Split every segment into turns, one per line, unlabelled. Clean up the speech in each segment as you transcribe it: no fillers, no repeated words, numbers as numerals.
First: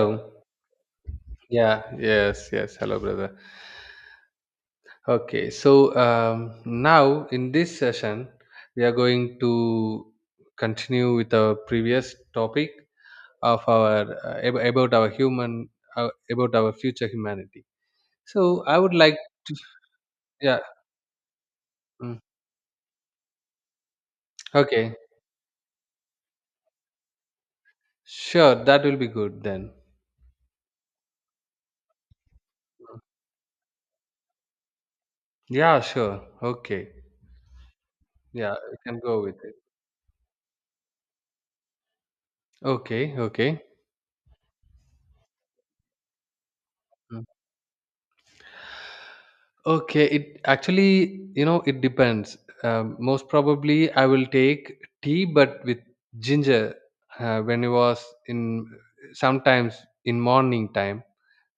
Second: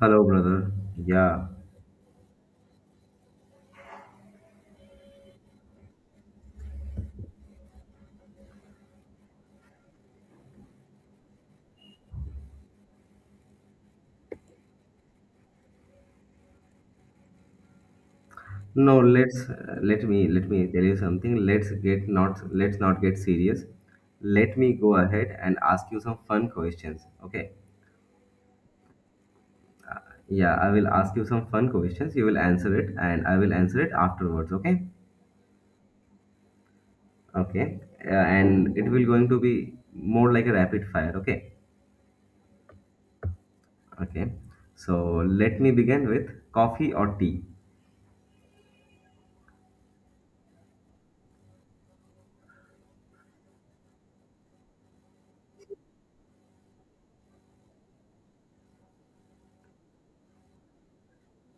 Hello, brother. Yeah.
Yeah, yes, yes. Hello, brother. Okay, so now in this session, we are going to continue with our previous topic of our about our human about our future humanity. So I would
No,
like
let's
to,
let me let
yeah.
me tell you something. Let's get
mm,
not let's not get serious. Let me
Okay,
go ahead and ask you some fun questions. Okay.
sure. That will be good then.
Yeah, I will ask you some fun questions. You will answer it, and I will answer it afterwards. Okay.
Yeah, sure. Okay.
Okay.
Yeah, you
And it
can
will
go
going to
with it.
be more like a rapid fire. Okay.
Okay, okay.
Okay. So let me begin with coffee or
Mm.
tea.
Okay, it actually, you know, it depends. Most probably, I will take tea, but with ginger. When it was in sometimes in morning time,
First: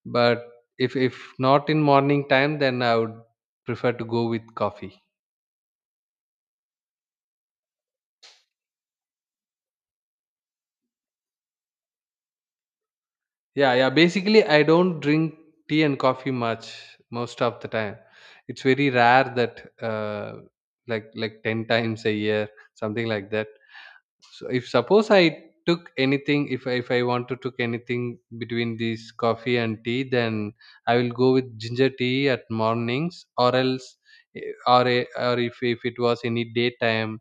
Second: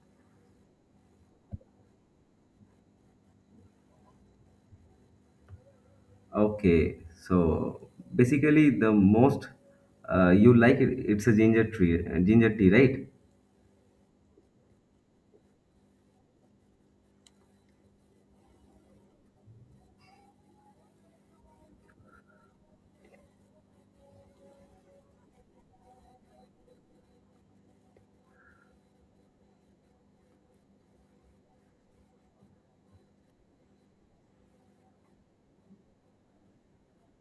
but if not in morning time, then I would prefer to go with coffee.
Okay, so basically the most you like it, it's a ginger tree, ginger tea, right?
Yeah, yeah. Basically, I don't drink tea and coffee much most of the time. It's very rare that like ten times a year, something like that. So if suppose I took anything, if I want to took anything between these coffee and tea, then I will go with ginger tea at mornings, or else, eh, or a, or if it was any daytime,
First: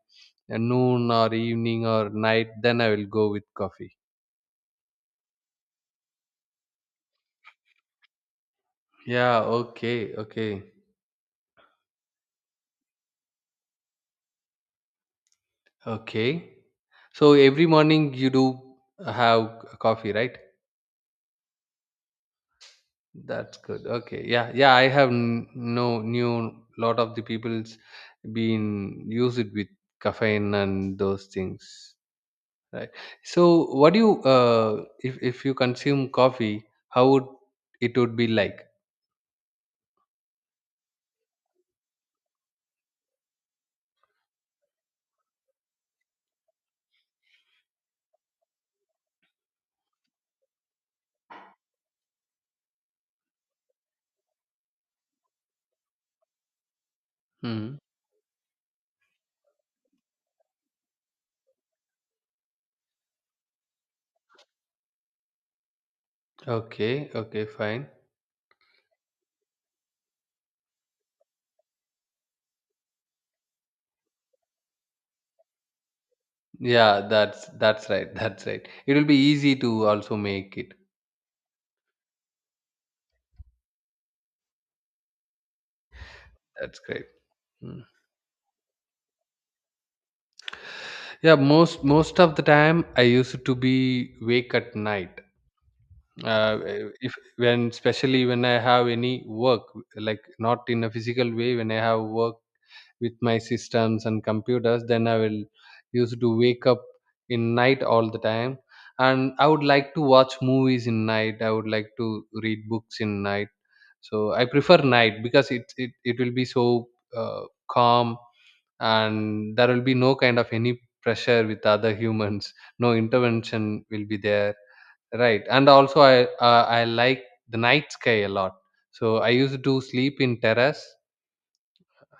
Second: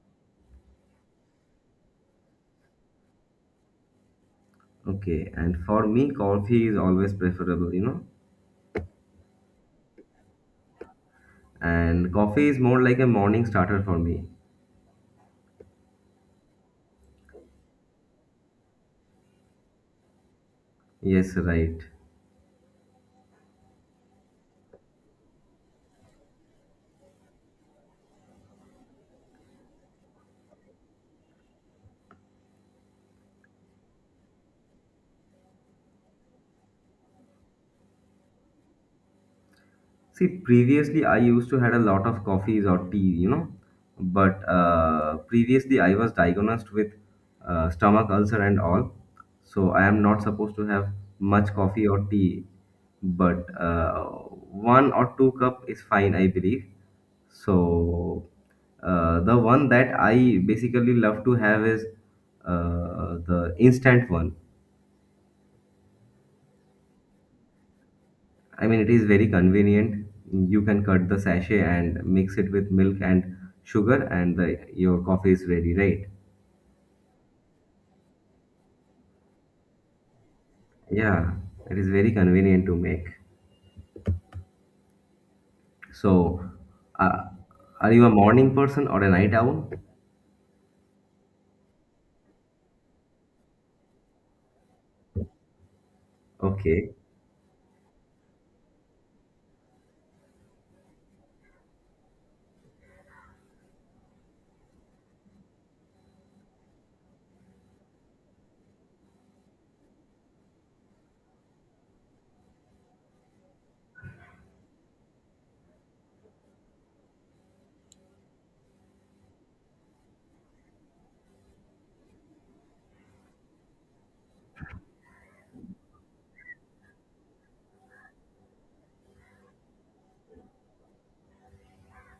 noon or evening or night, then I will go with coffee.
Okay, and for me, coffee is always preferable.
Yeah. Okay. Okay.
And coffee is more like a morning starter for me.
Okay. So every morning you do have coffee, right?
Yes, right.
That's good. Okay. Yeah. Yeah. I have no new lot of the people's been use it with caffeine and those things. Right. So what do you if you consume coffee, how would it would be like?
See, previously I used to had a lot of coffees or tea, but previously I was diagnosed with stomach ulcer and all, so I am not supposed to have much coffee or tea, but one or two cup is fine, I believe.
Hmm.
So the one that I basically love to have is the instant one.
Okay. Okay. Fine.
I mean, it is very convenient. You can cut the sachet and mix it with milk and sugar, and your coffee is ready, right?
Yeah. That's right. That's right. It will be easy to also make it.
Yeah, it is very convenient to make. So,
That's great.
uh,
Hmm.
are you a morning person or a night owl?
Yeah. Most of the time, I used to be wake at night uh,
Okay.
if when especially when I have any work, like not in a physical way, when I have work with my systems and computers, then I will used to wake up in night all the time. And I would like to watch movies in night, I would like to read books in night. So I prefer night because it will be so uh, calm, and there will be no kind of any pressure with other humans. No intervention will be there. Right, and also I like the night sky a lot. So I used to sleep in terrace.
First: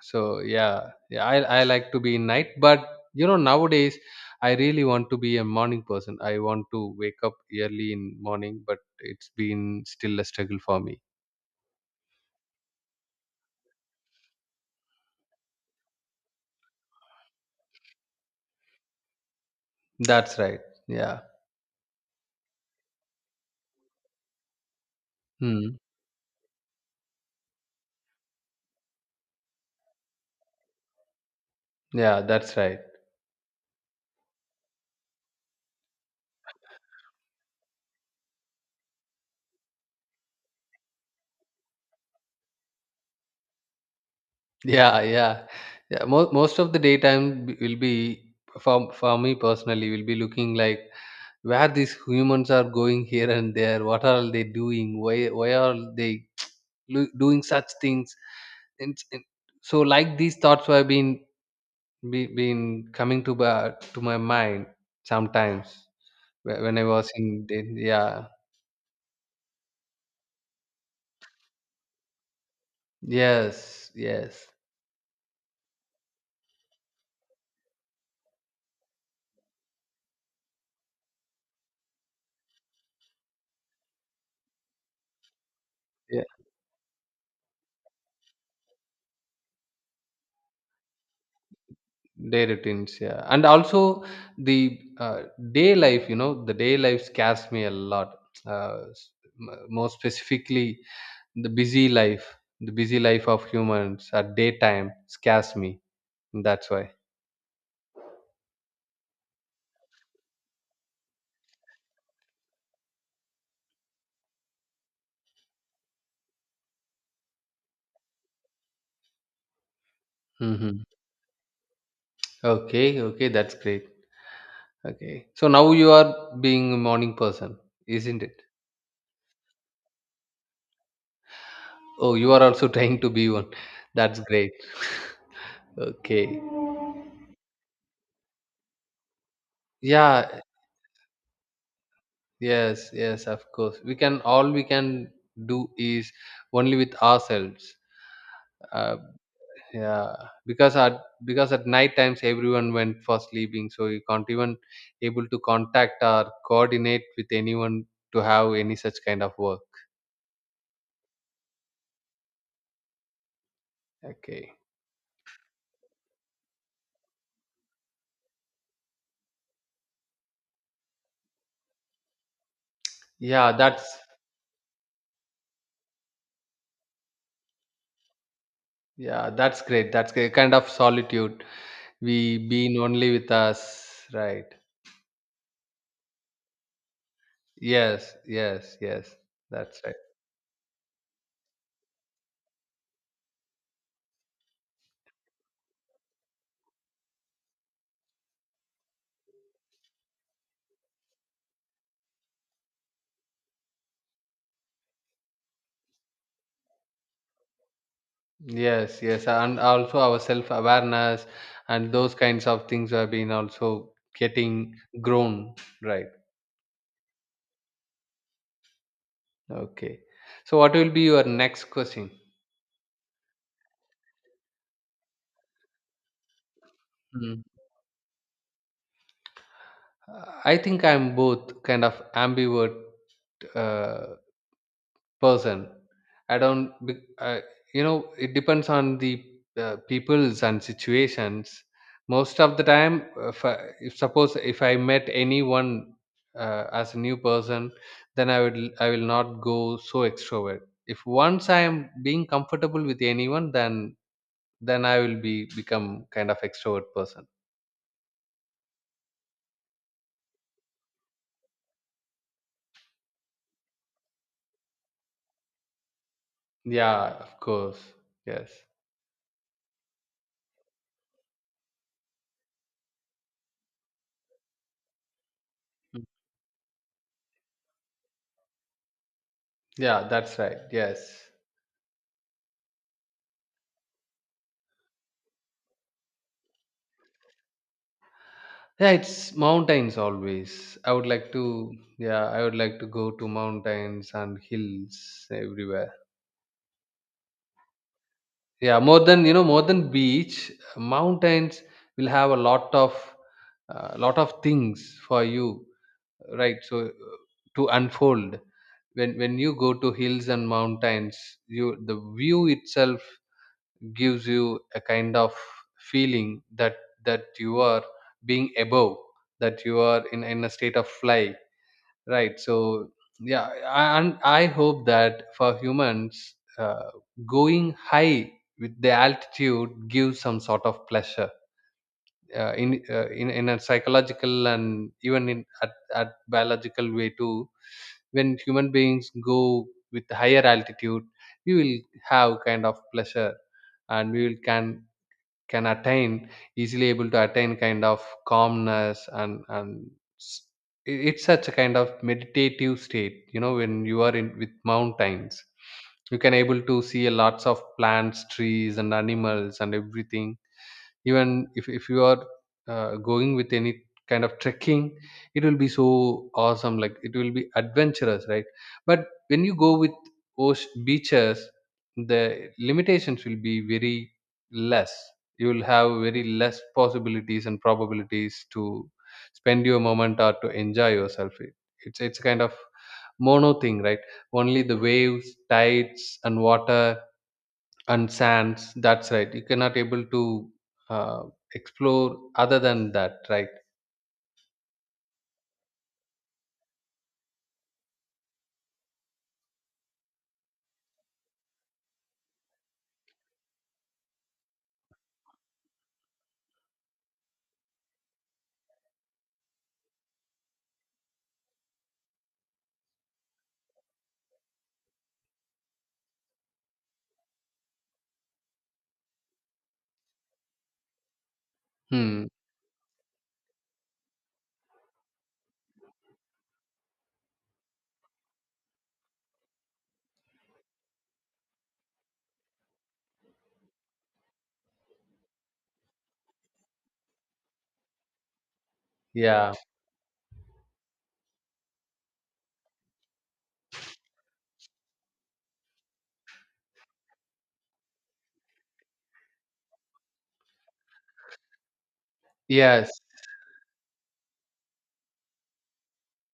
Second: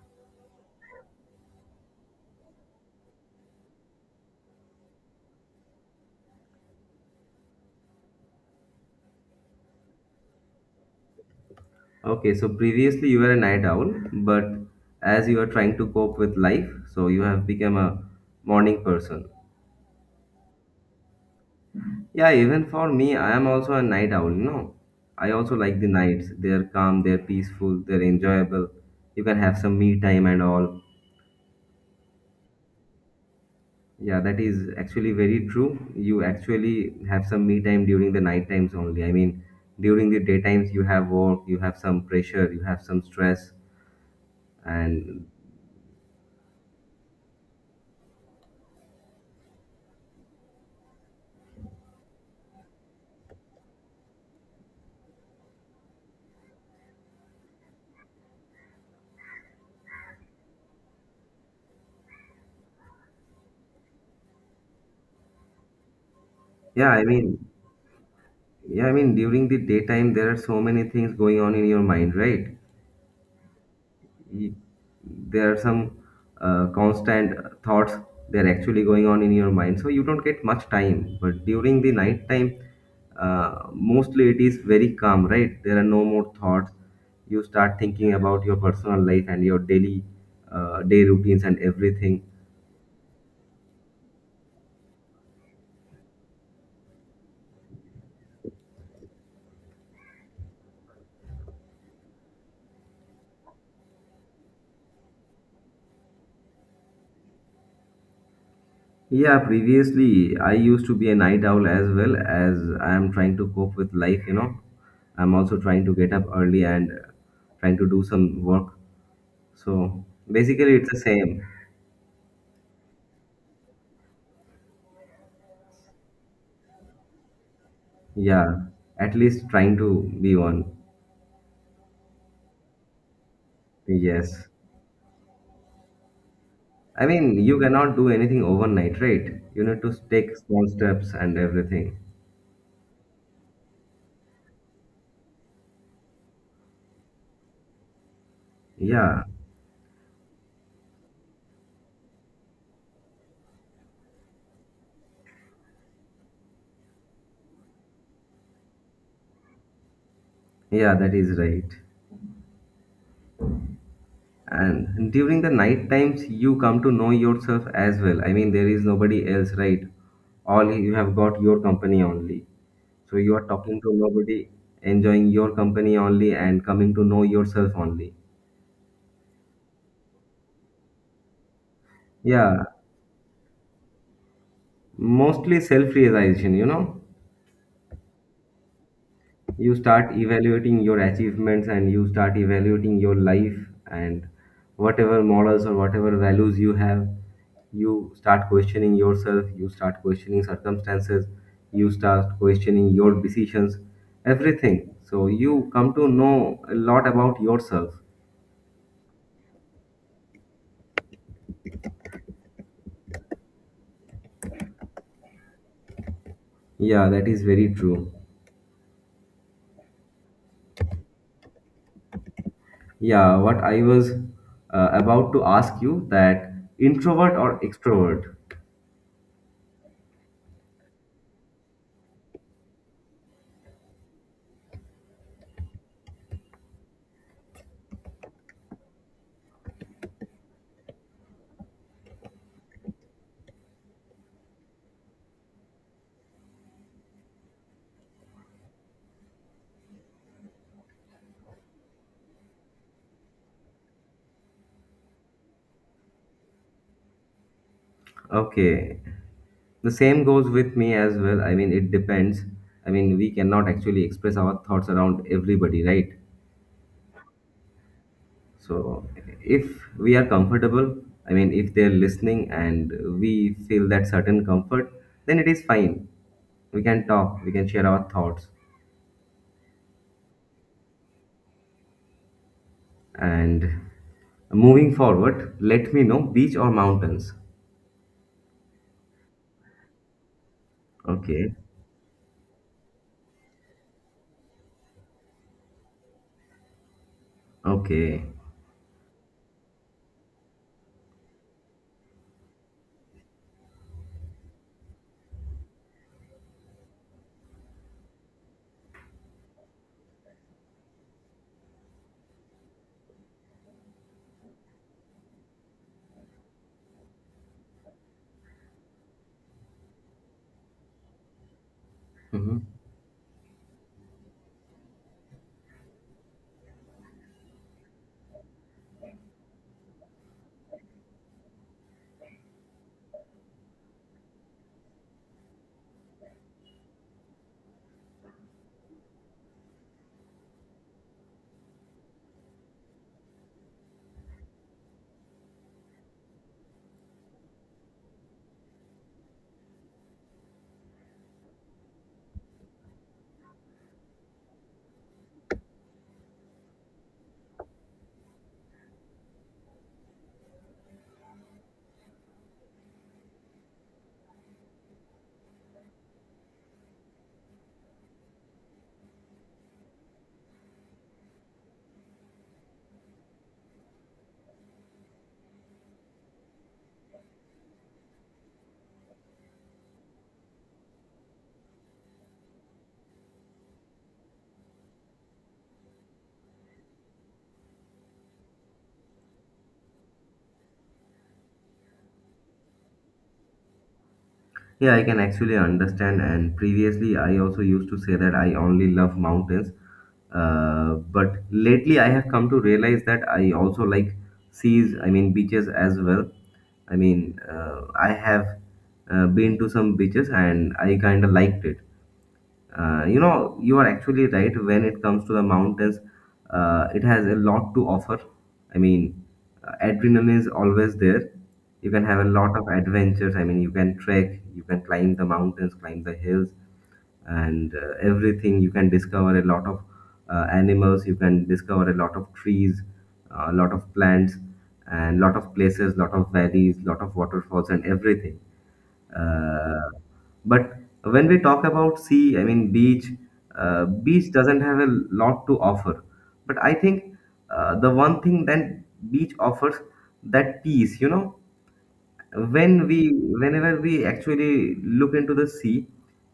So yeah, yeah, I like to be in night, but you know nowadays I really want to be a morning person. I want to wake up early in morning, but it's been still a struggle for me.
Okay, so previously you were a night owl, but as you are trying to cope with life, so you have become a morning person.
That's right. Yeah.
Yeah, even for me, I am also a night owl. I also
Hmm.
like the nights. They're calm, they're peaceful, they're enjoyable. You can have some me time and all.
Yeah, that's right.
Yeah, that is actually very true. You actually have some me time during the night times only. I mean, during the day times, you have work, you have some pressure, you have some stress.
Yeah,
And
yeah, yeah. Most of the daytime will be for me personally will be looking like where these humans are going here and there, what are they doing, why are they doing such things. And so like these thoughts have been been coming to my mind sometimes when I
yeah, I
was
mean,
in the. Yeah.
yeah, I mean, during the daytime, there are so many things going on in your mind, right?
Yes, yes.
y- there are some constant thoughts. They're actually going on in your mind, so you don't get much time. But during the night time, mostly it is very calm, right? There are no
Yeah,
more thoughts. You start thinking about your personal life and your daily day routines and everything.
day routines, yeah, and also the uh, day life, you know, the day life scares me a lot. uh, s- More specifically, the busy life, the busy life of humans at daytime scares me, that's why.
Yeah, previously I used to be a night owl as well. As I am trying to cope with life, I'm also trying to get up early and trying to do some work. So basically,
Hmm.
it's the same.
Okay, okay, that's great. Okay, so now you are being a morning person, isn't it?
Yeah, at least trying to be one.
Oh, you are also trying to be one. That's
Yes.
great. Okay.
I mean, you cannot do anything overnight, right? You need to take
Yeah.
small steps and everything.
Yes, yes, of course. We can all we can do is only with ourselves. Uh,
Yeah,
yeah, because at, because at night times everyone went for sleeping, so you can't even able to contact or coordinate with anyone to have any such kind of work.
yeah, that is right.
Okay.
And during the night times, you come to know yourself as well. I mean, there is nobody else, right? All you have got your company only. So you are
Yeah,
talking to
that's
nobody, enjoying your company only, and coming to know yourself only.
yeah, that's great. That's great. Kind of solitude. We
Yeah,
being only with us, right?
mostly self realization.
Yes, yes, yes.
You
That's right.
start evaluating your achievements and you start evaluating your life, and whatever morals or whatever values you have, you start questioning yourself, you start questioning circumstances, you start questioning your decisions, everything. So you come to know a lot about yourself.
Yes, yes, and also our self awareness and those kinds of things have been also getting grown, right?
Yeah, that is very true.
Okay. So, what will be your next question?
Yeah, what I was about to ask you that: introvert
Mm.
or extrovert?
I think I'm both, kind of ambivert uh, person. I don't be- I, you know, it depends on the peoples and situations. Most of the time if suppose if I met anyone as a new person, then I will not go so extrovert. If once I am being comfortable with anyone, then I will be become kind of extrovert person.
Okay. The same goes with me as well. I mean, it depends. I mean, we cannot actually express our thoughts around everybody, right?
Yeah, of course, yes.
So, if we are comfortable, I mean, if they're listening and we feel that certain comfort, then it is
Mm.
fine. We can talk, we can share our thoughts.
Yeah, that's right, yes.
And moving forward, let me know: beach or mountains?
Yeah, it's mountains always. I would like
Okay.
to, yeah, I would like to go to mountains and hills everywhere.
Okay.
Yeah, more than, you know, more than beach, mountains will have a lot of things for you, right? So to unfold when you go to hills and mountains, you, the view itself gives you a kind of feeling that you are being above, that you are in a state of flight, right?
Mhm.
So yeah, and I hope that for humans, going high with the altitude gives some sort of pleasure, in a psychological, and even at biological way too. When human beings go with higher altitude, we will have kind of pleasure, and we will can attain easily able to attain kind of calmness. And s- it- it's such a kind of meditative state, you know. When you are in with mountains, you can able to see a lots of plants, trees and animals and everything. Even if you are going with any kind of trekking, it will be so awesome, like it will be adventurous, right? But when you go with ocean beaches, the limitations will be very less. You will have very less possibilities and probabilities to spend your moment or to enjoy yourself. It's kind of mono thing, right? Only the waves, tides and water and sands. That's right, you cannot able to uh, explore other than that, right?
Yeah, I can actually understand. And previously, I also used to say that I only love mountains. But lately, I have come to realize that I also like seas, I mean, beaches as well. I mean, I have been to some beaches and I kind of liked it. You are actually right when it comes to the mountains. It has a lot to offer. I mean, adrenaline is always there. You can have
Hmm.
a lot of adventures. I mean, you can trek, you can climb the mountains, climb the hills, and everything. You can discover a lot of animals. You can discover a lot of trees, a lot of plants, and lot of places, lot of valleys, lot of waterfalls, and everything.
Yeah,
Uh, but when we talk about sea, I mean beach, beach doesn't have a lot to offer. But I think the one thing that beach offers that peace, when
yes.
we whenever we actually look into the sea,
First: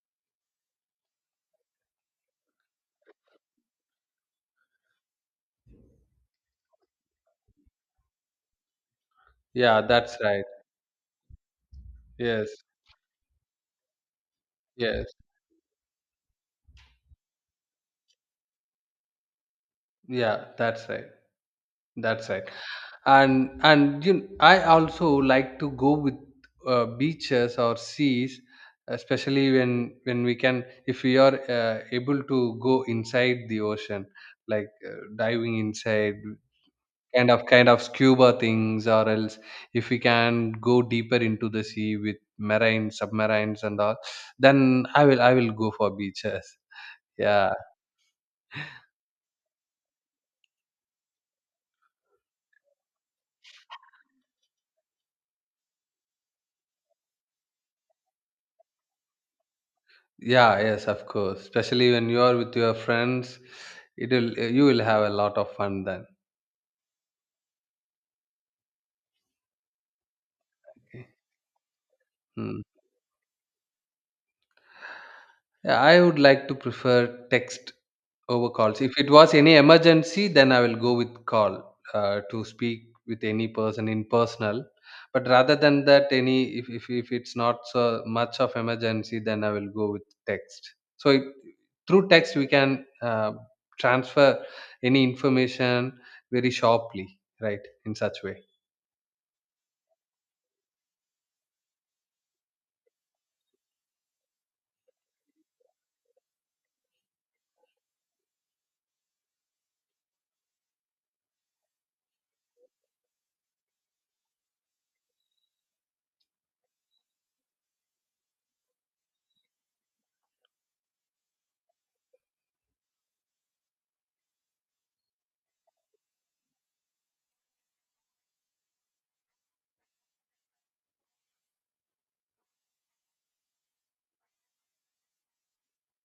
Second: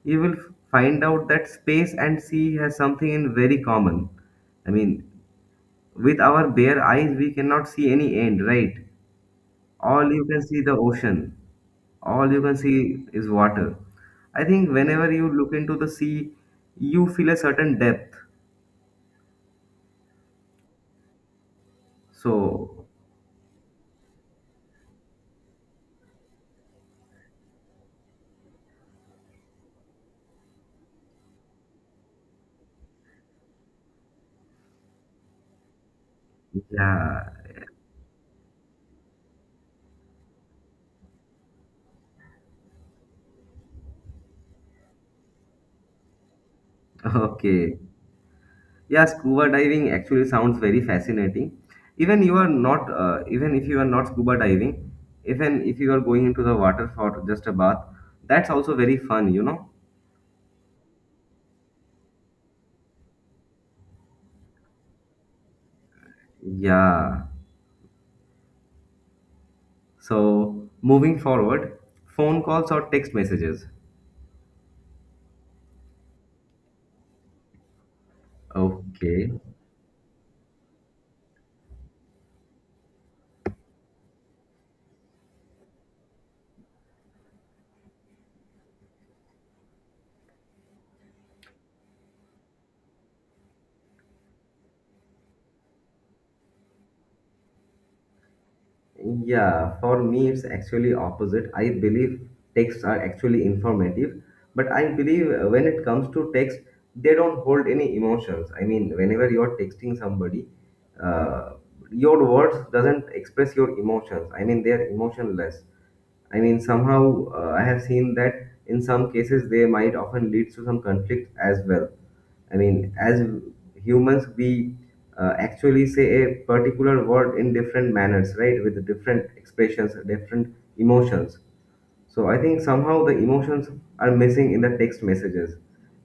you will find out that space and sea has something in very common. I mean, with our bare eyes, we cannot see any end, right?
Yeah,
All
that's
you can
right.
see the ocean, all you
Yes,
can see is water. I think
yes.
whenever you look into the sea, you feel a certain depth.
Yeah, that's right, that's right.
So
And you I also like to go with beaches or seas, especially when we can, if we are able to go inside the ocean, like diving inside, kind
yeah.
of kind of scuba things, or else if we can go deeper into the sea with marine submarines and all, then I will go for beaches. Yeah.
Okay. Yeah, scuba diving actually sounds very fascinating. Even if you are not scuba diving, even if you are going into the water for just a bath, that's also very fun.
Yeah, yes, of course. Especially when you are with your friends, it will, you will have a lot of fun then.
Yeah, so moving forward, phone
Hmm.
calls or text messages?
Yeah, I would like to prefer text over calls. If it
Okay.
was any emergency, then I will go with call to speak with any person in personal. But rather than that, any if it's not so much of emergency, then I will go with text. Through text, we can transfer any information very sharply, right? In such way.
Yeah, for me it's actually opposite. I believe texts are actually informative, but I believe when it comes to text, they don't hold any emotions. I mean, whenever you're texting somebody, uh, your words doesn't express your emotions. I mean, they're emotionless. I mean, somehow I have seen that in some cases they might often lead to some conflict as well. I mean, as humans, we actually say a particular word in different manners, right? With different expressions, different emotions. So I think somehow the emotions are missing in the text messages.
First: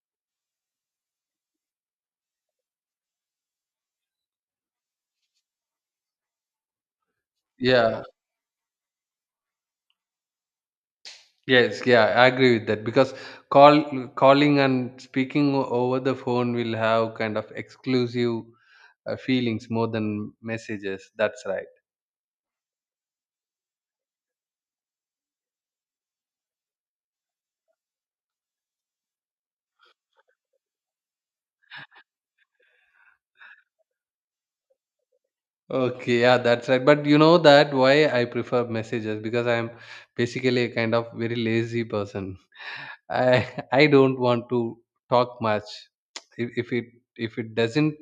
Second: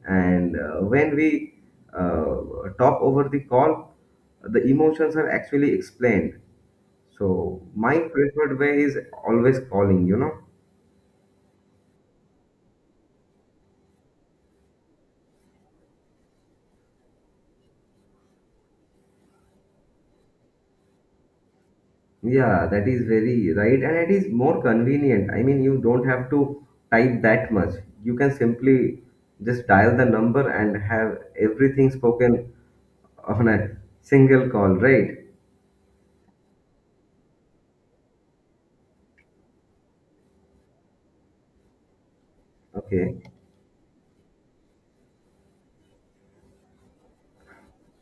And when we uh, talk over the call, the emotions are actually explained. So my
Yeah,
preferred way is always calling.
yes, yeah, I agree with that, because calling and speaking over the phone will have kind of exclusive feelings more than messages. That's right.
Yeah, that is very right. And it is more convenient. I mean, you don't have to type that much. You can simply just dial the number and have everything spoken on a single call, right?
Okay, yeah, that's right. But you know that why I prefer messages, because I am basically a kind of very lazy person.
Okay.
I don't want to talk much. If it, if it doesn't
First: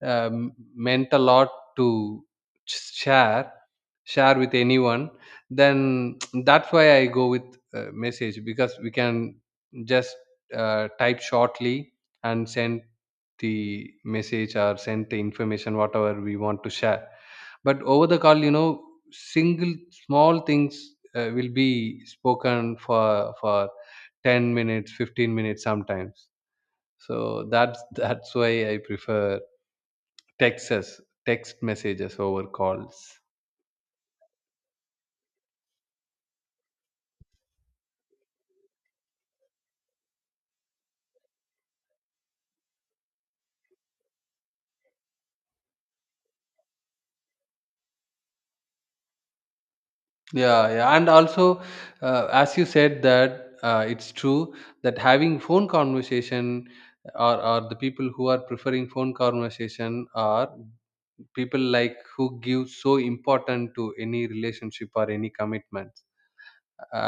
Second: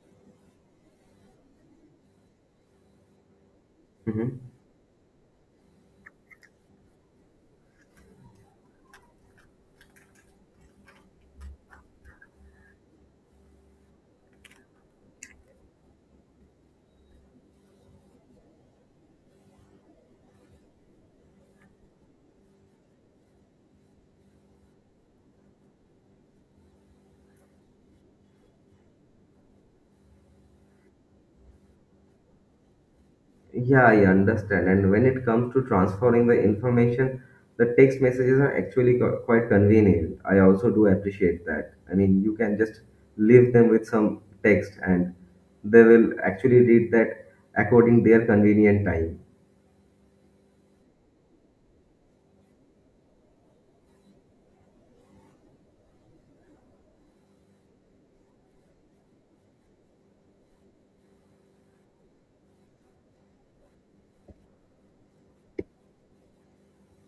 meant a lot to ch- share
Hmm.
share with anyone, then that's why I go with message, because we can just type shortly and send the message, or send the information whatever we want to share. But over the call, you know, single small things will be spoken for 10 minutes, 15 minutes sometimes. So that's that's why I prefer texts, text messages over calls.
Yeah, I understand. And when it comes to transferring the information, the text messages are actually quite convenient. I also do appreciate that. I mean, you can just leave them with some text and they will actually read that according their convenient time.
Yeah, yeah. And also, as you said that, it's true that having phone conversation, or the people who are preferring phone conversation are people like who give so important to any relationship or any commitment.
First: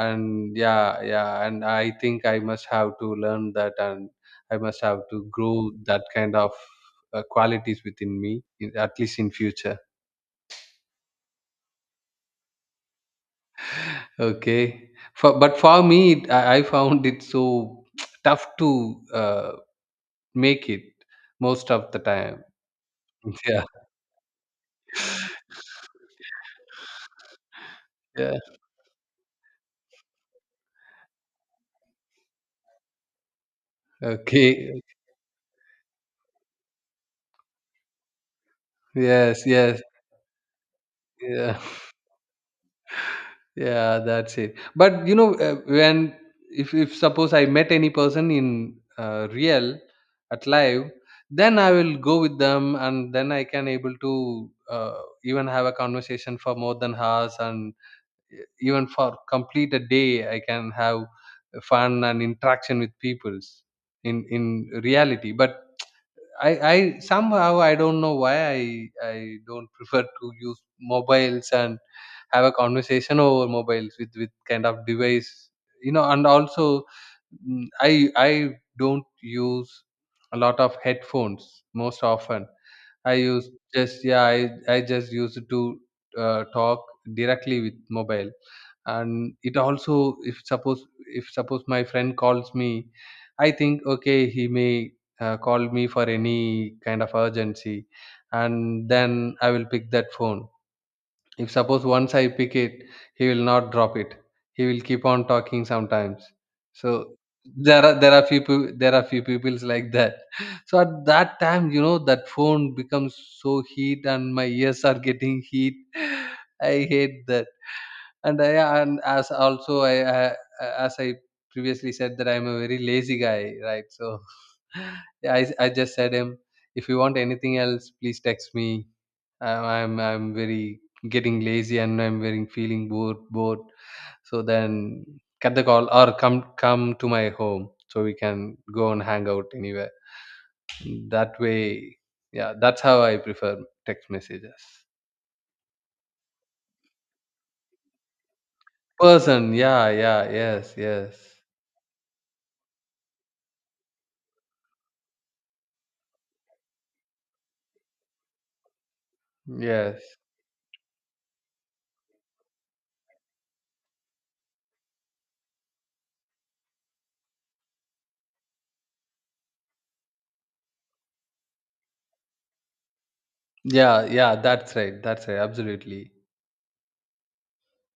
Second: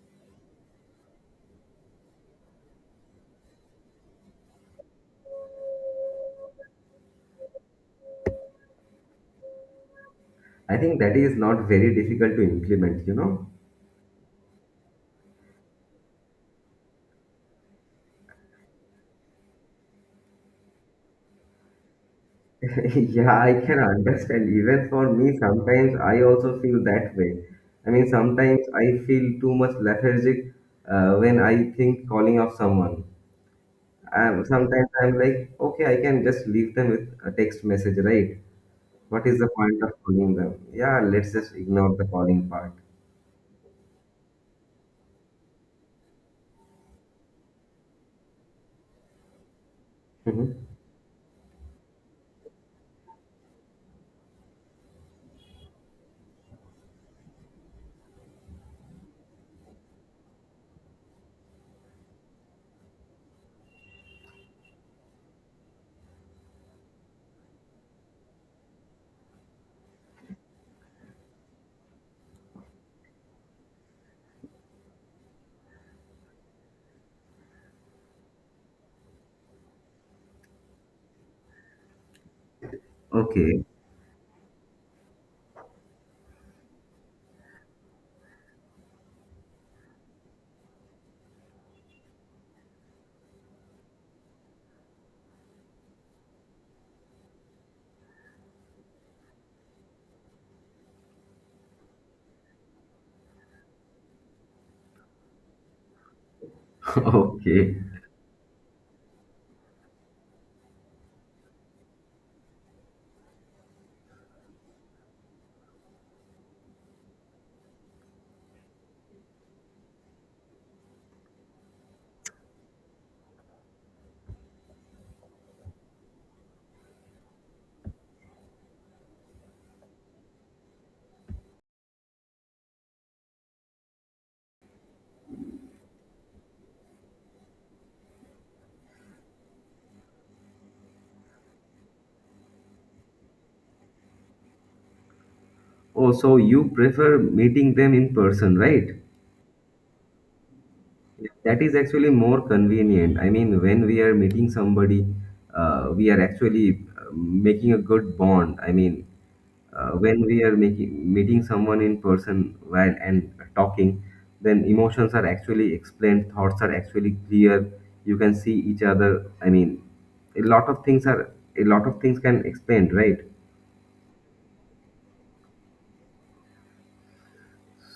And yeah, yeah, and I think I must have to learn that, and I must have to grow that kind of qualities within me, in, at least in future.
I think that is not very difficult to implement, you know?
Okay, but for me it, I found it so tough to make it most of the time.
Yeah, I
Yeah,
can understand. Even for me, sometimes I also feel that way. I mean,
yeah.
sometimes I feel too much lethargic when I think calling of someone. And
Okay.
sometimes I'm like, okay, I can just leave them with a text message, right? What is
Yes,
the
yes,
point of calling them? Yeah, let's just
yeah.
ignore the calling part.
Yeah, that's it. But you know, when, if suppose I met any person in real at
Mhm.
live, then I will go with them, and then I can able to even have a conversation for more than hours, and even for complete a day, I can have fun and interaction with peoples in reality. But I somehow I don't know why I don't prefer to use mobiles and have a conversation over mobiles with kind of device. And also I don't use a lot of headphones. Most often I used
Okay,
just yeah, I just used to talk directly with mobile. And it also if suppose my friend calls me, I think okay he may call me for any kind of urgency, and then I will pick that phone. If suppose once I pick it, he will not drop it. He will keep on talking sometimes. So
okay.
there are few peoples like that. So at that time, you know, that phone becomes so heat and my ears are getting heat. I hate that. And I and as also I previously said that I'm a very lazy guy, right? So yeah, I just said him, if you want anything else, please text me. I'm very getting lazy and I'm very feeling bored, bored. So then cut the call or come to my home so we can go and hang out anywhere. That way, yeah, that's how I prefer text messages.
Oh, so you prefer meeting them in person, right?
Person, yeah, yeah, yes, yes,
That is actually more convenient. I mean, when we are meeting somebody, we are actually making a good bond. I mean,
yes.
when we are making meeting someone in person while and talking, then emotions are actually explained, thoughts are actually clear. You can see each other, I mean, a lot of things are a lot of things can explain, right?
Yeah, yeah, that's right. That's right. Absolutely.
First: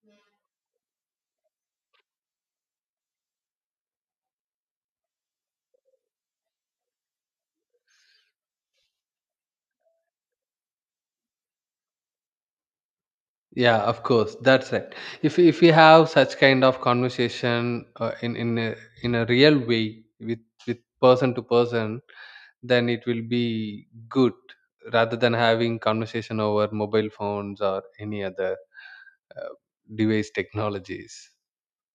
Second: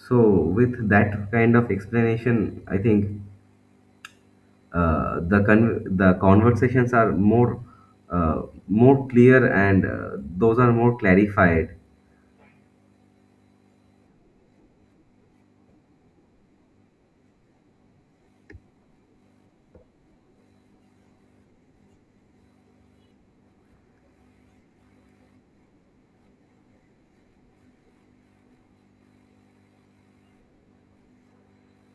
So with that kind of explanation, I think the conversations are uh, more clear, and those are more clarified.
Yeah, of course, that's right. If we have such kind of conversation in a real way with person to person, then it will be good rather than having conversation over mobile phones or any other uh, device technologies.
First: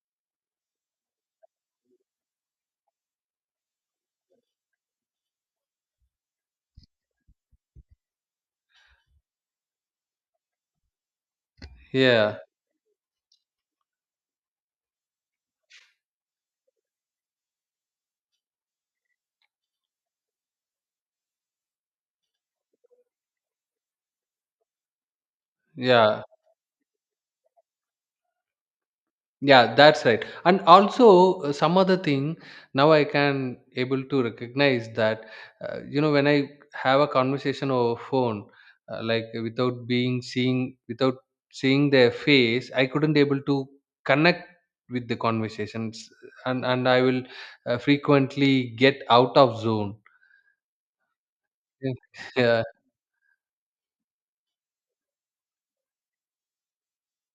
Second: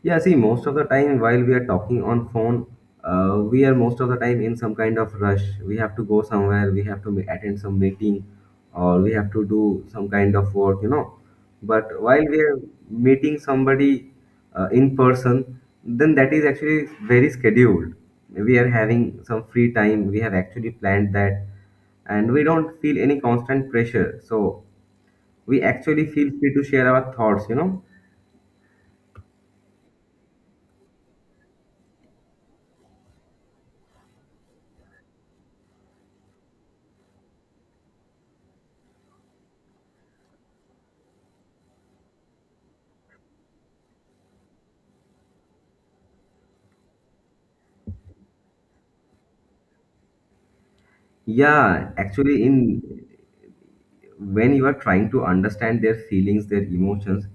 Yeah, see, most of the time while we are talking on phone, we are most of the time in some kind of rush. We have to go somewhere, we have to attend some meeting, or we have to do some kind of work. But while
Yeah,
we are meeting somebody in person, then that is actually very scheduled. We are having some free time, we have actually planned that, and we don't feel any constant pressure. So we actually
yeah.
feel free to share our thoughts.
Yeah, that's right. And also some other thing, now I can able to recognize that you know, when I have a conversation over phone like without seeing their face, I couldn't able to connect with the conversations. And I will frequently get out of zone.
Yeah,
Yeah,
actually,
yeah,
in when you are trying to understand their feelings, their emotions,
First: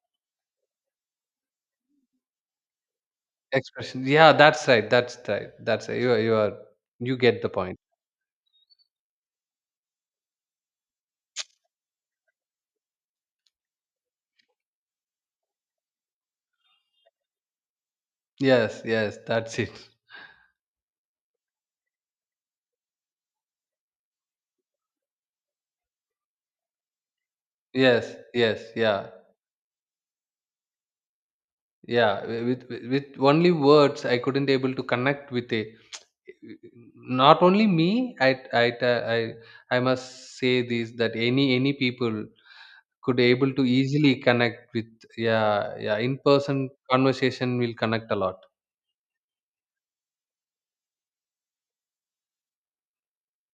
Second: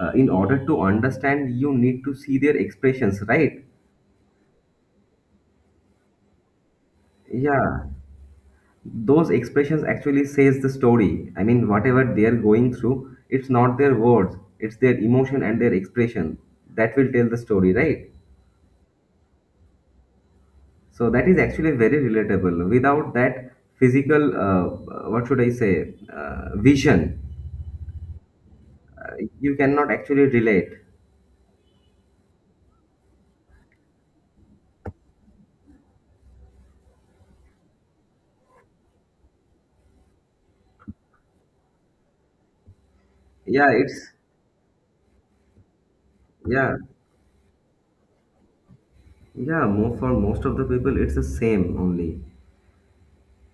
in order to understand, you need to see their expressions, right?
expression. Yeah, that's right. That's right. That's right. You are you get the point.
Yeah, those expressions actually says the story. I mean, whatever they are going through, it's not their words, it's their emotion and their expression that will tell the story, right?
Yes, yes, that's it.
So that is actually very relatable. Without that physical, what should I say, vision,
Yes, yes, yeah.
uh, you cannot actually relate.
Yeah, with only words I couldn't able to connect with it. Not only me I i i, I must say this that any people could able to
yeah it's
easily connect with. Yeah, yeah, in person
yeah.
conversation will connect a lot.
Yeah, mo for most of the people, it's the same only.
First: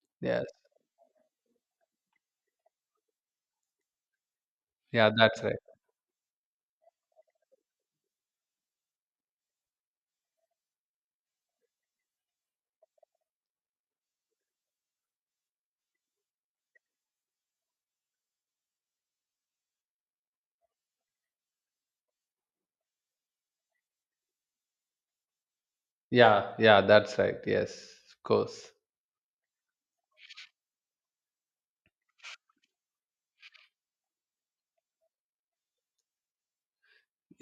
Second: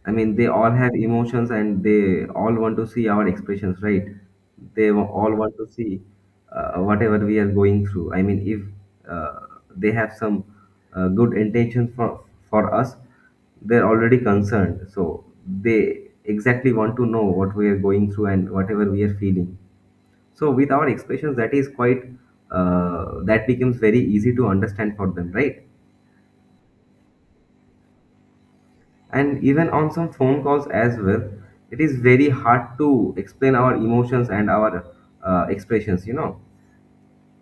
I mean,
Yes,
they all have emotions and they all want to see our expressions, right? They
yeah,
all
that's right.
want to see whatever we are going through. I mean, if they have some good intention for us, they're already concerned. So they exactly want to know what we are going through and whatever we are feeling. So with our expressions, that is quite that becomes very easy to understand for them, right?
Yeah, yeah, that's right, yes, of course.
And even on some phone calls as well, it is very hard to explain our emotions and our expressions.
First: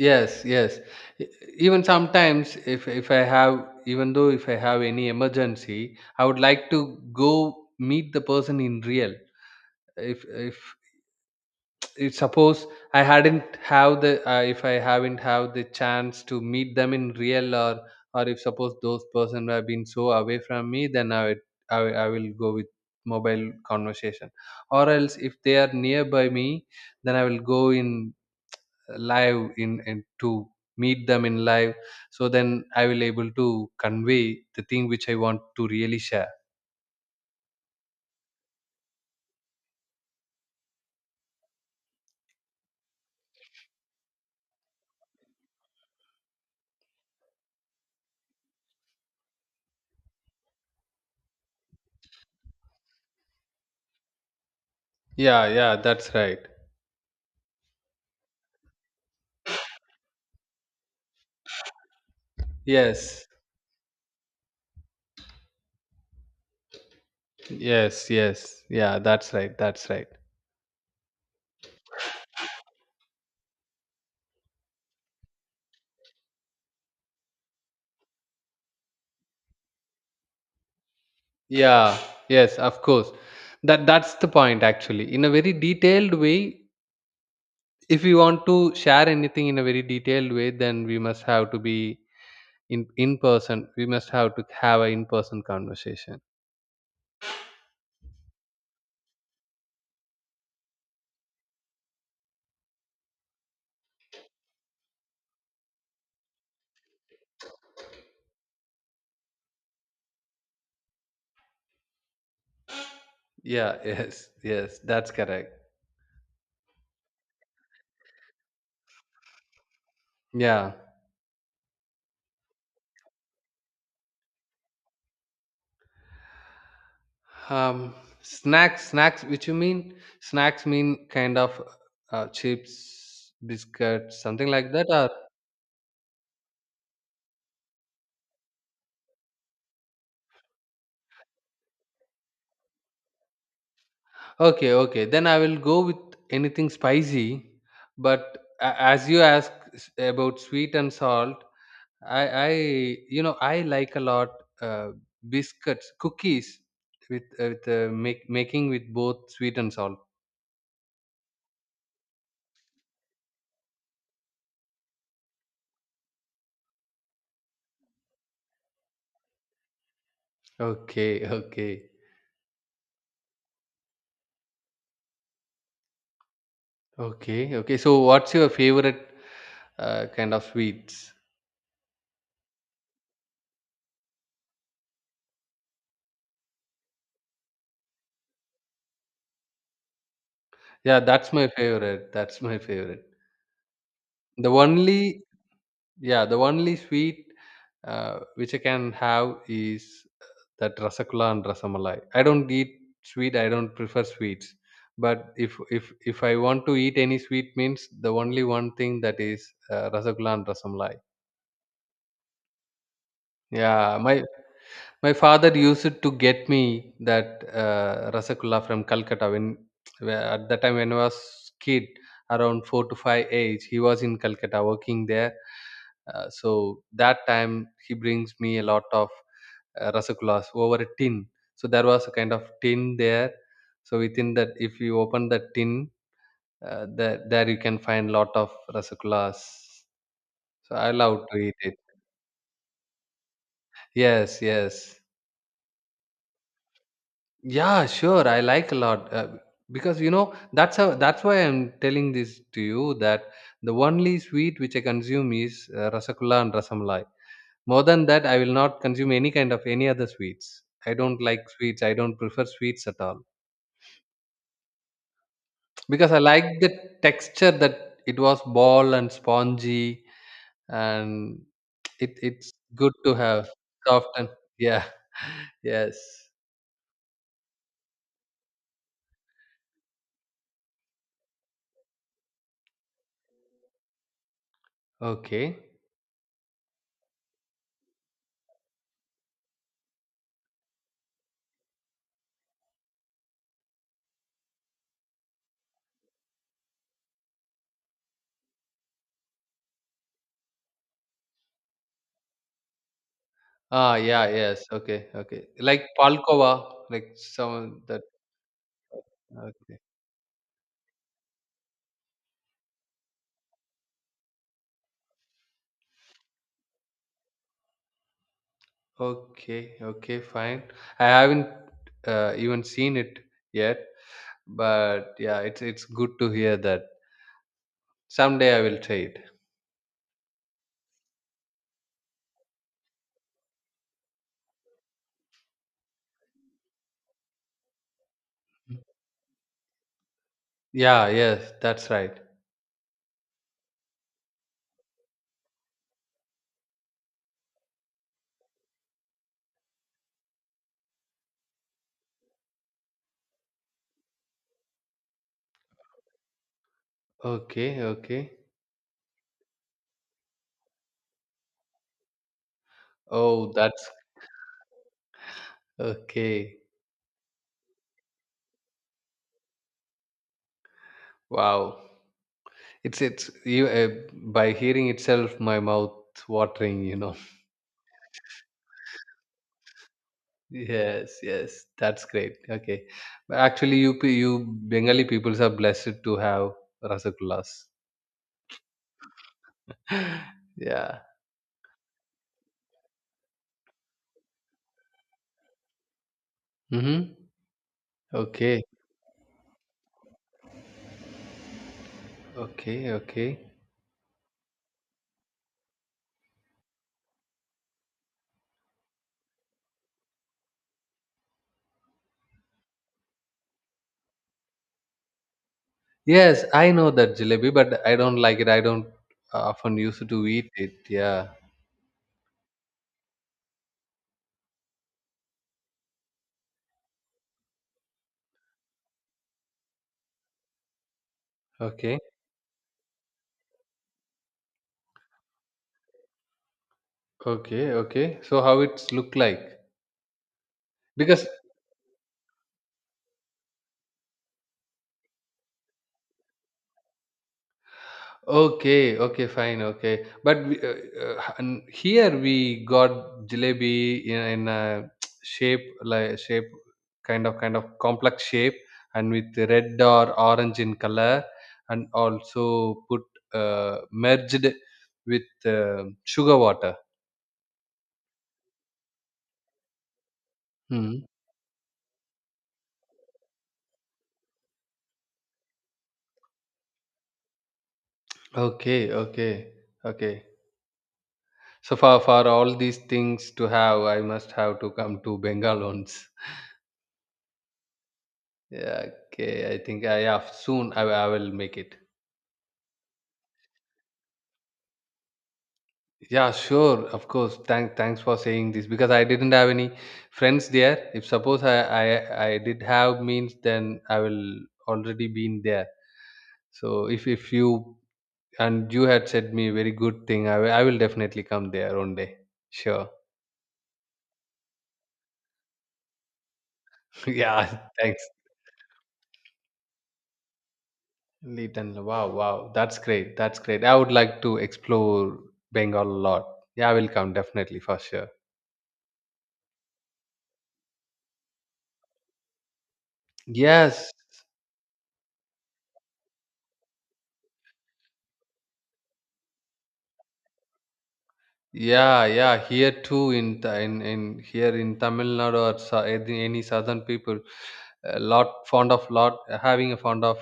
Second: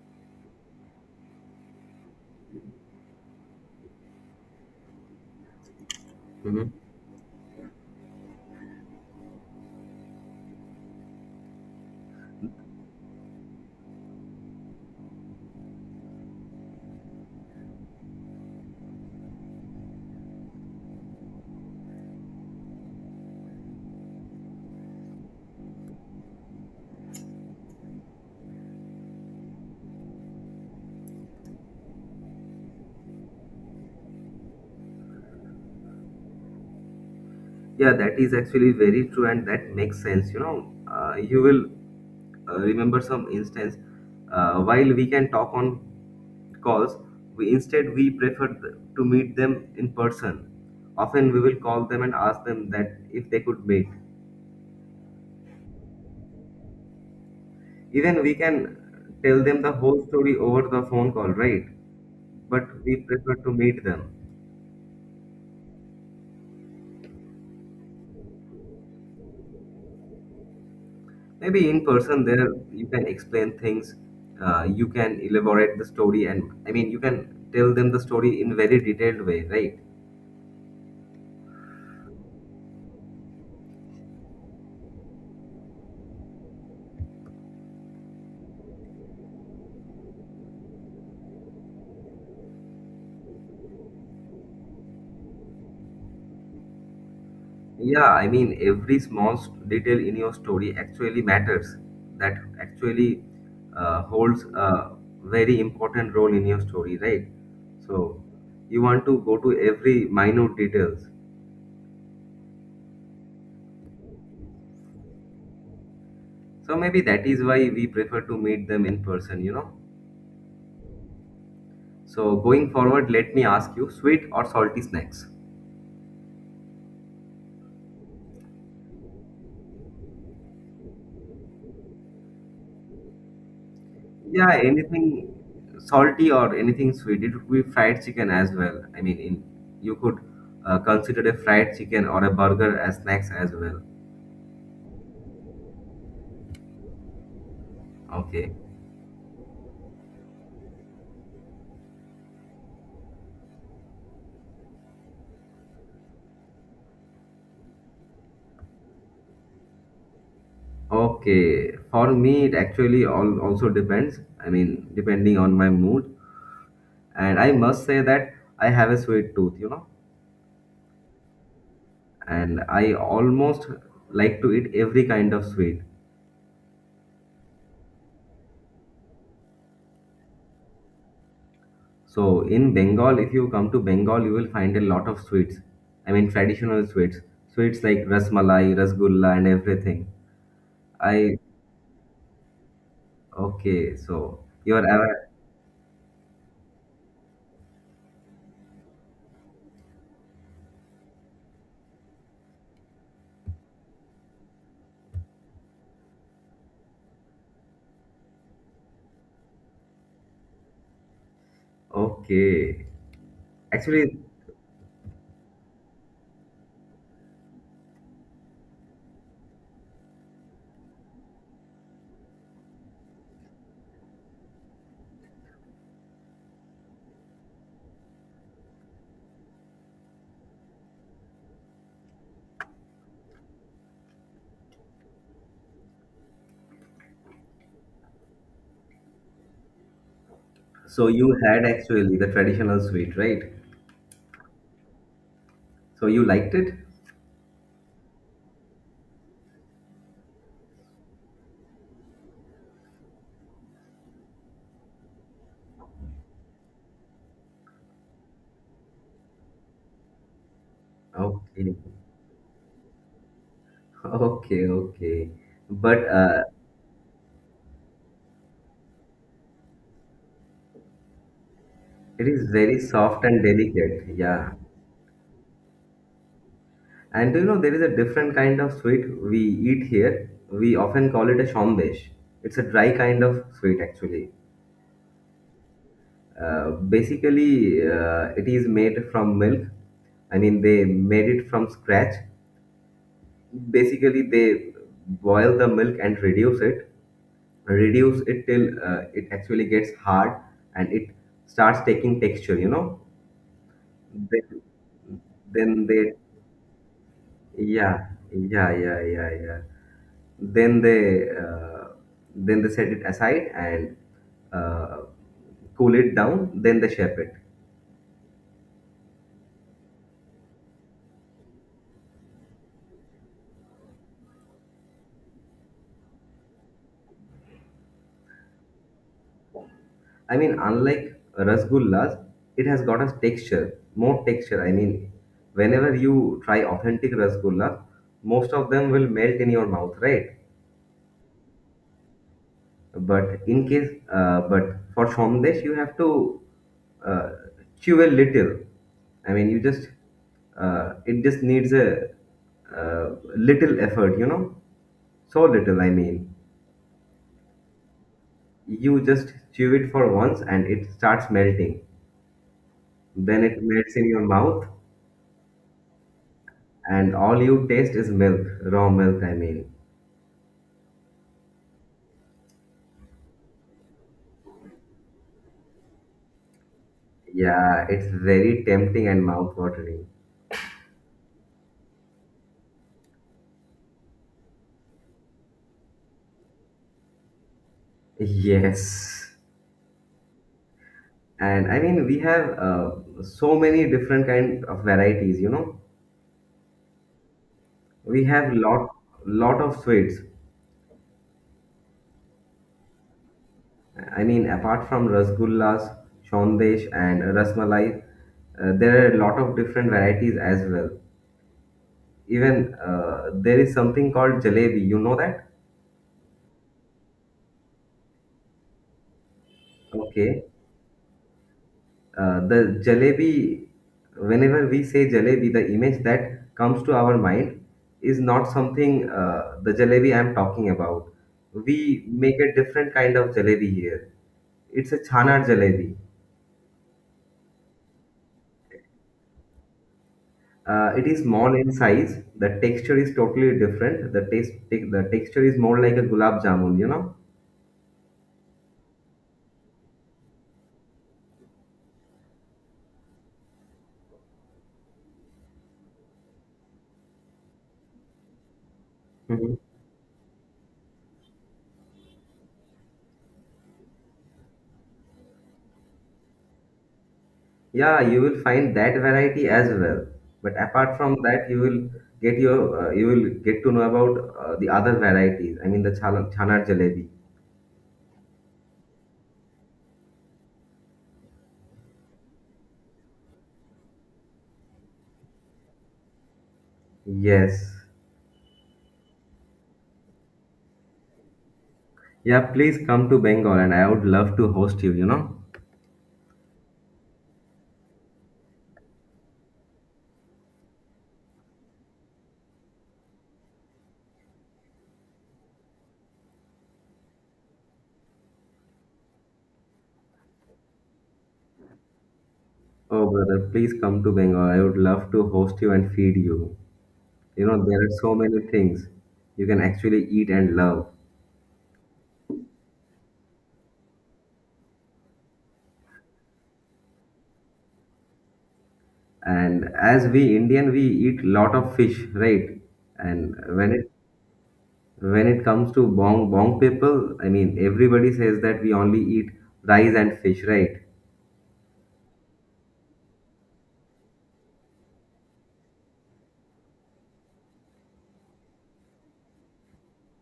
Yes, yes. E- even sometimes if I have even though if I have any emergency, I would like
Hmm,
to go meet the person in real. if if if suppose I hadn't have the if I haven't have the chance to meet them in real, or if suppose those person have been so away from me, then I would I will go with mobile conversation. Or else if they are nearby me, then I will go in live, in to meet them in live. So then I will able to convey the thing which I want to really share.
yeah, that is actually very true and that makes sense, you will remember some instance while we can talk on calls, we instead we prefer to meet them in person. Often we will call them and ask them that if they could make.
Yeah, yeah, that's right,
Even we can tell them the whole story over the phone call, right? But we
yes,
prefer to meet them.
yes, yes. Yeah, that's right, that's right.
Maybe in person, there you can explain things, you can elaborate the story, and I mean, you can tell them the story in very detailed way, right?
Yeah, yes, of course. That that's the point, actually, in a very detailed way. If we want to share anything in a very detailed way, then we must have to be in person. We must have to have an in person conversation.
Yeah, I mean, every small detail in your story actually matters. That actually holds a very important role in your story, right? So you want to go to every minute details.
Yeah, yes, yes, that's correct.
So maybe that is why we prefer to meet them in person, you know.
Yeah.
So going forward, let me ask you, sweet or salty snacks?
um Snacks, which you mean? Snacks mean kind of chips, biscuits, something
Yeah,
like that, or?
anything salty or anything sweet. It could be fried chicken as well. I mean, in, you could consider a fried chicken or a burger as snacks as well.
Okay, okay. Then I will go with anything spicy. But
Okay.
a- as you ask s- about sweet and salt, I, you know, I like a lot uh, biscuits, cookies, with making with both sweet and salt.
Okay. For me, it actually all also depends. I mean, depending on my mood. And I must say that I have a sweet tooth, you know,
Okay, okay,
and I almost like to eat every kind of sweet.
okay, okay. So what's your favorite kind of sweets?
So in Bengal, if you come to Bengal, you will find a lot of sweets. I mean, traditional sweets, sweets like rasmalai, rasgulla, and everything.
Yeah, that's
I
my favorite. That's my favorite.
Okay. So
The
you are
only,
aware.
yeah, the only sweet which I can have is that Rasagula and Rasamalai. I don't eat sweet. I don't prefer sweets. But if I want to eat any sweet, means the only one thing, that is Rasagula and Rasamalai.
Okay,
Yeah,
actually,
my father used to get me that Rasagulla from Calcutta when at that time when I was kid, around four to five age. He was in Calcutta working there, so that time he brings me a lot of rasagulas over a tin. So there was a kind of tin there. So within that, if you open the tin, there you can find lot of rasagulas. So I
so
love to
you
eat
had
it.
actually the traditional sweet, right?
Yes, yes.
So you liked it?
Yeah, sure, I like a lot. Because you know, that's how, that's why I'm telling this to you that the only sweet which I consume is rasagulla and rasamalai. More than that, I will not consume any kind of any other sweets. I don't like
Okay,
sweets. I don't prefer sweets at all.
okay, okay. But
Because I like the texture, that it was ball and spongy, and it
it is
it's
very
good to
soft and
have.
delicate.
Soft and
Yeah.
yeah. Yes.
And you know, there is a different kind of sweet we eat here. We often call it a shomdesh. It's a dry kind of sweet, actually.
Okay.
Basically, it is made from milk. I mean, they made it from scratch. Basically, they boil the milk and reduce it till it actually gets hard and it starts taking texture, you know.
Ah, yeah,
Then,
yes. Okay, okay. Like
then they.
Palkova, like some that.
Yeah, yeah, yeah, yeah, yeah.
Okay.
Then they uh, then they set it aside and uh, cool it down. Then they shape it.
Okay, okay, fine. I haven't even seen it yet, but yeah, it's good to hear that. Someday I will try it.
I mean, unlike rasgullas, it has got a texture, more texture. I mean, whenever you try authentic rasgulla, most of them will melt in your mouth, right?
Yeah, yes, that's right.
But in case, but for Somdesh, you have to uh, chew a little. I mean, you just, it just needs a little effort, you know? So little, I mean.
Okay, okay.
You just chew it for once and it starts melting. Then
Oh,
it
that's
melts in your mouth,
okay.
and all you taste is milk, raw milk, I mean.
Wow. It's you by hearing itself my mouth watering, you know.
Yeah, it's very tempting and mouth-watering.
Yes, yes. That's great. Okay. But actually you pe- you Bengali peoples are blessed to have rasagullas.
Yes.
Yeah.
And I mean, we have so many different kind of varieties, you know.
Mhm.
We have
Okay.
lot of sweets.
Okay, okay.
I mean, apart from rasgullas, shondesh, and rasmalai, there are a lot of different varieties as well. Even there is something called jalebi. You know that?
Yes, I know that jalebi, but I don't like it. I don't often used to
Okay.
eat it. Yeah.
The jalebi, whenever we say jalebi, the image that comes to our mind is not something the jalebi I'm talking about.
Okay.
We make a different kind of jalebi here. It's a chana jalebi.
Okay, okay. So how it's look like?
It is
Because
small in size. The texture is totally different. The taste, the texture is more like a gulab jamun, you know.
okay, okay, fine, okay. But we, and here we got jalebi, in a shape, like shape, kind of complex shape, and with red or orange in color, and also put merged with sugar water.
Yeah, you will find that variety as well. But apart
Hmm.
from that, you will get your you will get to know about the other varieties. I mean, the chana jalebi.
Okay, okay, okay. So for all these things to have, I must have to come to Bengal once.
Yes.
Yeah, okay, I think I have soon. I will make it.
Yeah, please come to Bengal, and I would love to host you. You know.
Yeah, sure. Of course. Thanks for saying this, because I didn't have any friends there. If suppose I did have means, then I will already been there. So if you and you had said me very good thing, I will definitely come there one day. Sure.
Oh brother, please come to Bengal. I would love to host you and feed you. You
Yeah.
know, there are
Thanks.
so many things you can actually eat and love.
Leeton. Wow. Wow. That's great. That's great. I would like to explore Bengal a lot. Yeah, I will come definitely for sure.
And as we Indian, we eat lot of fish, right? And
Yes.
when it comes to Bong people, I mean everybody says that we only eat rice and fish, right?
Yeah, yeah. Here too, in in here in Tamil Nadu or sa- any southern people, a lot fond of lot having a fond of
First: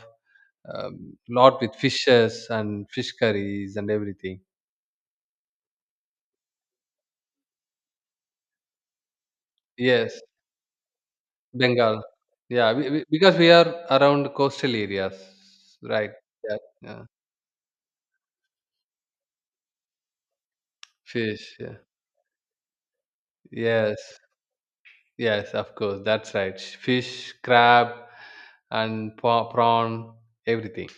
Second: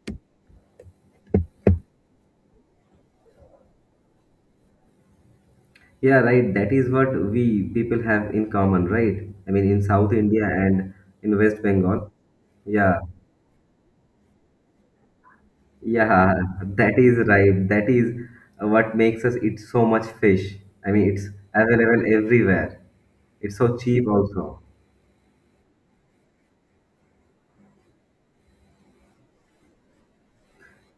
lot with fishes and fish curries and everything.
Yeah, right. That is what we people have in common, right? I mean in South
Yes,
India and in West
Bengal.
Bengal.
Yeah,
Yeah,
we, because we are around coastal areas, right?
yeah,
Yeah,
that
yeah.
is right. That is what makes us eat so much fish. I mean it's
Fish. Yeah.
available everywhere. It's so cheap
Yes,
also.
yes. Of course, that's right. Fish, crab, and pa- prawn, everything.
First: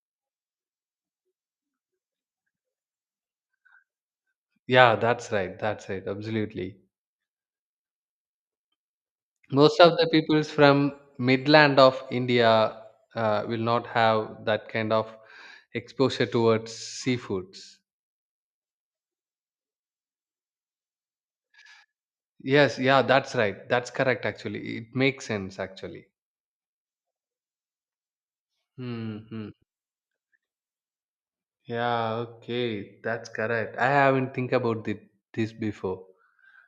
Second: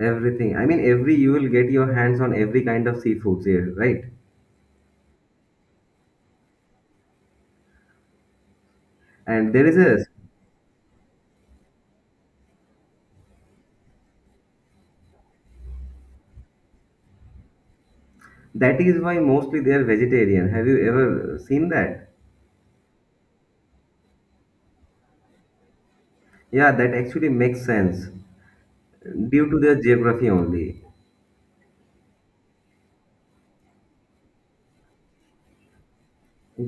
Everything. I mean every you will get your hands on every kind of seafoods here, right?
Yeah, that's right. That's right. Absolutely.
And there is
Most of the
a.
peoples from midland of India will not have that kind of exposure towards seafoods.
That is why mostly they are vegetarian. Have you ever seen that?
Yes, yeah, that's right, that's correct. Actually it makes sense, actually.
Yeah, that actually makes sense due
Hmm.
to their geography only.
Yeah, okay, that's correct. I haven't think about thi- this before.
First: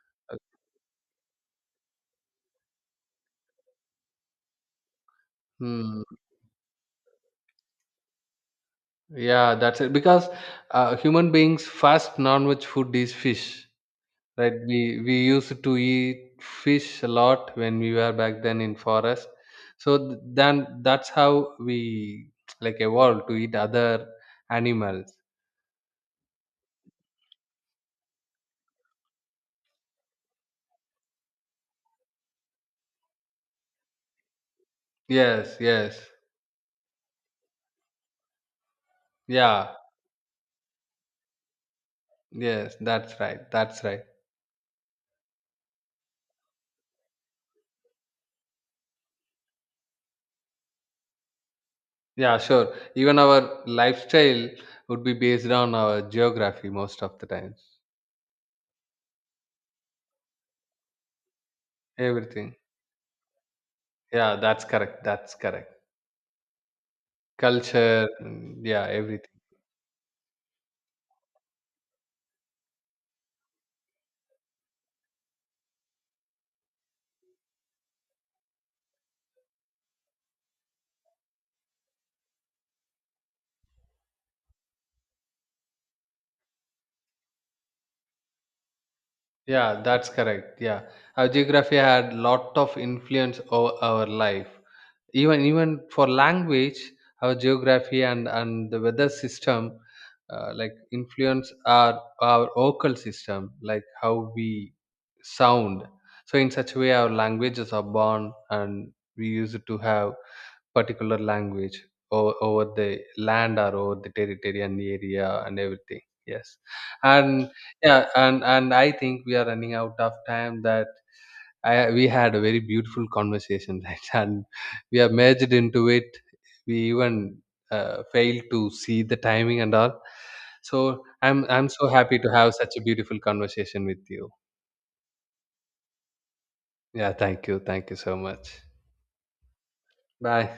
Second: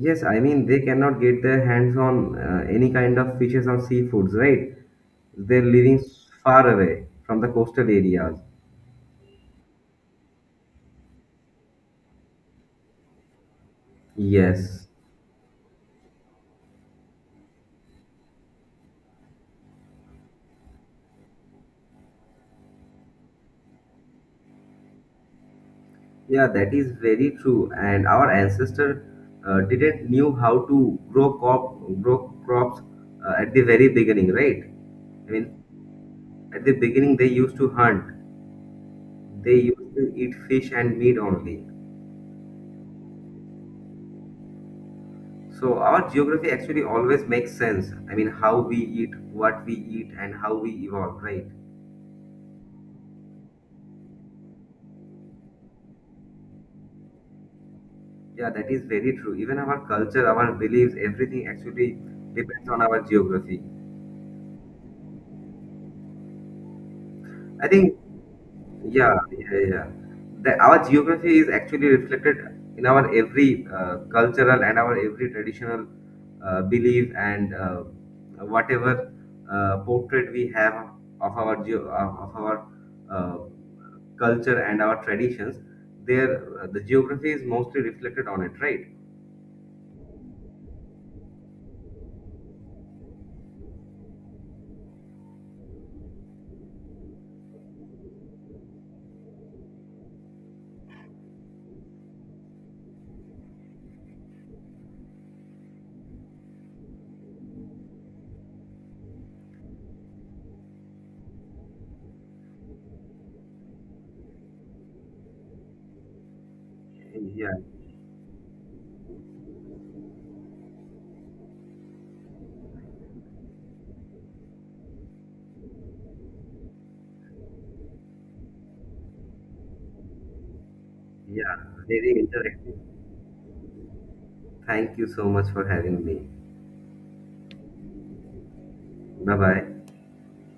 Yes, I mean they cannot get their hands on any kind of fishes or seafoods, right? They're
Hmm.
living far away from the coastal areas.
Yeah, that's it. Because human beings' first non-veg food is fish. Right,
Yes.
we used to eat fish a lot when we were back then in forest. So then that's how we like evolved to eat other animals.
Yeah, that is very true. And our ancestor didn't knew how to grow crop, grow crops at the very beginning, right? I
Yes,
mean,
yes,
at the beginning they used to hunt. They
yeah,
used to eat fish and meat only.
yes, that's right, that's right.
So our geography actually always makes sense. I mean, how we eat, what we eat, and how we evolve, right?
Yeah, sure. Even our lifestyle would be based on our geography most of the times.
Yeah, that is very true. Even our culture, our beliefs, everything actually
Everything.
depends on our geography.
Yeah, that's correct, that's correct.
I think.
Culture, yeah,
Yeah,
everything.
yeah, yeah. Our geography is actually reflected in our every cultural and our every traditional belief and whatever portrait we have of our geo of our uh, culture and our traditions. There, the geography is mostly reflected on it, right?
Yeah, that's correct. Yeah, our geography had lot of influence over our life. Even for language, our geography and the weather system, like influence our vocal system, like how we sound. So in such a way, our languages are born, and we use it to have particular language over the land or over the territory and the area and everything. Yes. And
Yeah,
yeah, and I think we are running out of time. That I, we had a very beautiful conversation, right? And we have merged into it. We even failed to see the timing and all. So I'm
yeah,
so
very
happy to have such
interactive.
a beautiful conversation with you.
Thank you so much for having me.
Yeah, thank you, thank you so much.
Bye bye.
Bye.